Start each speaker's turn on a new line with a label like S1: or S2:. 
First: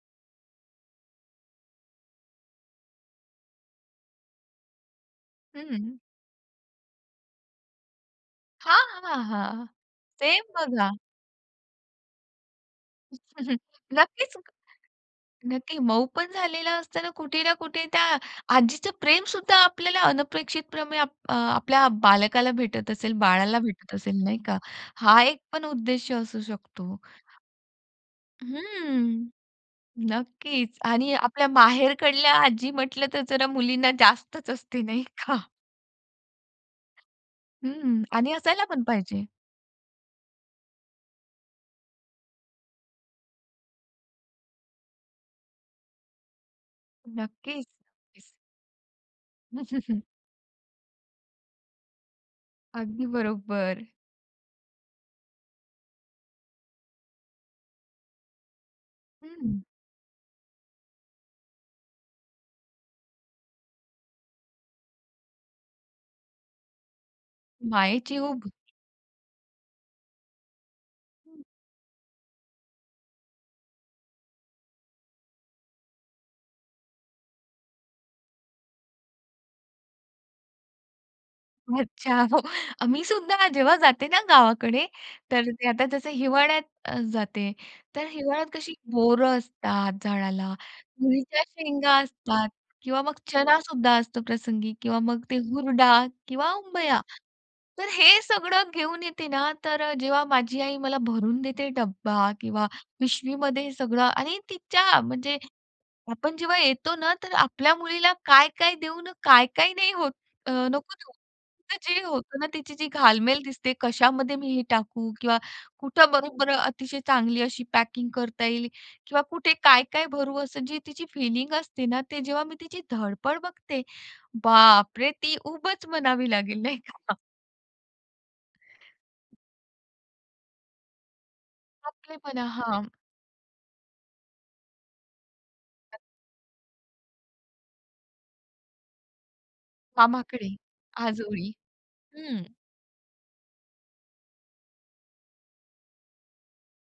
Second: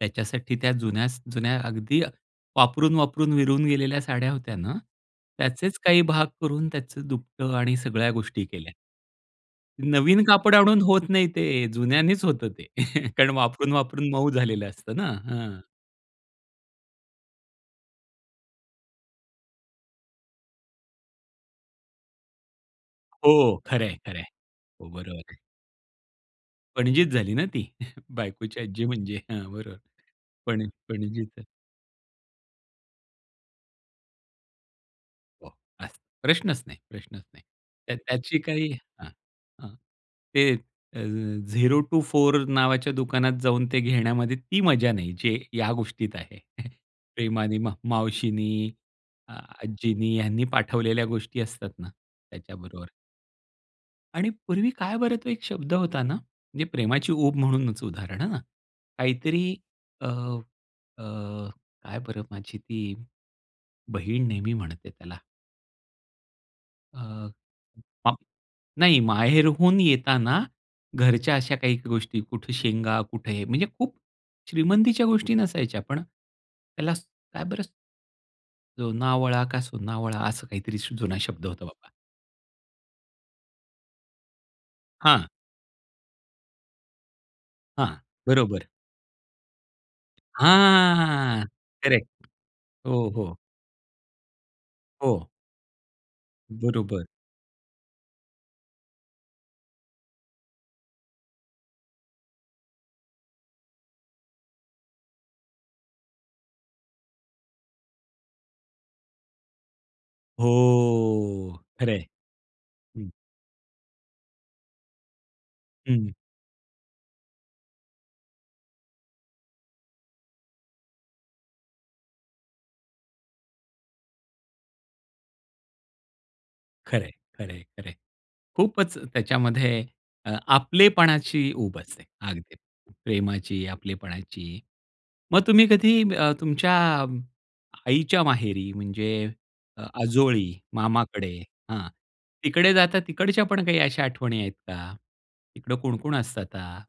S1: त्याच्यासाठी त्या जुन्यास जुन्या अगदी अ, वापरून, वापरून विरून गेलेल्या साड्या होत्या ना, त्याचेच
S2: हं.
S1: काही भाग करून त्याचं दुपटं आणि सगळ्या गोष्टी केल्या.
S2: हां, हां, हां.
S1: नवीन
S2: सेम
S1: कापड आणून
S2: बघा.
S1: होत नाही ते, जुन्यांनीच होतं ते कारण वापरून, वापरून मऊ
S2: नक्कीच,
S1: झालेलं असतं ना. हां.
S2: नक्की. मऊ पण झालेला असतं ना, कुठे ना कुठे त्या आजीचं प्रेम सुद्धा आपल्याला अनपेक्षितपणे अप अ, आपल्या बालकाला भेटत असेल,
S1: हो
S2: बाळाला
S1: खरं
S2: भेटत
S1: आहे, खरं
S2: असेल
S1: आहे.
S2: नाही का?
S1: हो बरोबर
S2: हा
S1: आहे.
S2: एक पण उद्देश्य असू शकतो.
S1: पणजीच झाली ना ती, बायकोची आज्जी म्हणजे.
S2: हम्म.
S1: हां, बरोबर पण
S2: नक्कीच आणि
S1: पणजीचं
S2: आपल्या माहेरकडल्या आजी म्हटलं तर जरा मुलींना जास्तच असते, नाही का?
S1: हो अस प्रश्नच नाही, प्रश्नच नाही. त्या
S2: हं, आणि
S1: त्याची
S2: असायला
S1: काही
S2: पण
S1: अ,
S2: पाहिजे.
S1: अ, ते अ, 0 टु 4 नावाच्या दुकानात जाऊन ते घेण्यामध्ये ती मजा नाही, जे या गोष्टीत आहे. प्रेमाने
S2: नक्कीच.
S1: मा मावशीनी, आजींनी यांनी पाठवलेल्या गोष्टी असतात ना त्याच्याबरोबर.
S2: अगदी बरोबर.
S1: आणि पूर्वी काय बरं तो एक शब्द होता ना, म्हणजे प्रेमाची ऊब म्हणूनच उदाहरण हं, काहीतरी
S2: हं.
S1: अ, अ, काय बरं माझी ती, बहीण नेहमी म्हणते त्याला? अ,
S2: मायेची उब?
S1: नाही माहेरहून येताना, घरच्या अशा काही गोष्टी, कुठे शेंगा, कुठे हे, म्हणजे खूप श्रीमंतीच्या गोष्टी नसायच्या, पण त्याला काय बरं जोनावळा का सोनावळा असं काहीतरीसा जुना शब्द होता बाबा.
S2: अच्छा, हो. मी सुद्धा जेव्हा जाते ना गावाकडे,
S1: हां.
S2: तर ते आता जसं हिवाळ्यात जाते.
S1: हां.
S2: तर हिवाळ्यात
S1: बरोबर.
S2: कशी बोरं असतात झाडाला, तुरीच्या
S1: हां!
S2: शेंगा
S1: करेक्ट.
S2: असतात किंवा
S1: हो,
S2: मग
S1: हो.
S2: चणा सुद्धा असतो प्रसंगी किंवा मग
S1: हो.
S2: ते हुरडा किंवा उंबया.
S1: बरोबर.
S2: तर हे सगळं घेऊन येते ना, तर जेव्हा माझी आई मला भरून देते डब्बा किंवा पिशवीमध्ये हे सगळं आणि तिच्या म्हणजे आपण जेव्हा येतो ना, तर आपल्या मुलीला काय-काय देऊन काय-काय नाही होतं, नको देऊ.
S1: हो! खरं
S2: जे
S1: आहे.
S2: होतं ना तिची
S1: हं.
S2: घालमेल दिसते, कशामध्ये मी हे टाकू किंवा कुठं
S1: हं.
S2: बरोबर अतिशय चांगली अशी पॅकिंग करता येईल किंवा कुठे काय-काय भरू असं जी तिची फिलिंग असते ना, ते जेव्हा मी तिची धडपड बघते. बाप रे! ती उबच म्हणावी लागेल नाही
S1: खरंय,
S2: का?
S1: खरंय, खरंय. खूपच त्याच्यामध्ये अ, आपलेपणाची उब असे
S2: आपलेपणा.
S1: अगदी
S2: हां.
S1: प्रेमाची, आपलेपणाची. मग तुम्ही कधी अ, तुमच्या आईच्या माहेरी, म्हणजे अ, आजोळी,
S2: मामाकडे,
S1: मामाकडे
S2: आजोळी
S1: हां,
S2: हम्म.
S1: तिकडे जाता, तिकडच्या पण काही अशा आठवणी आहेत का? तिकडं कोण-कोण असतं आता?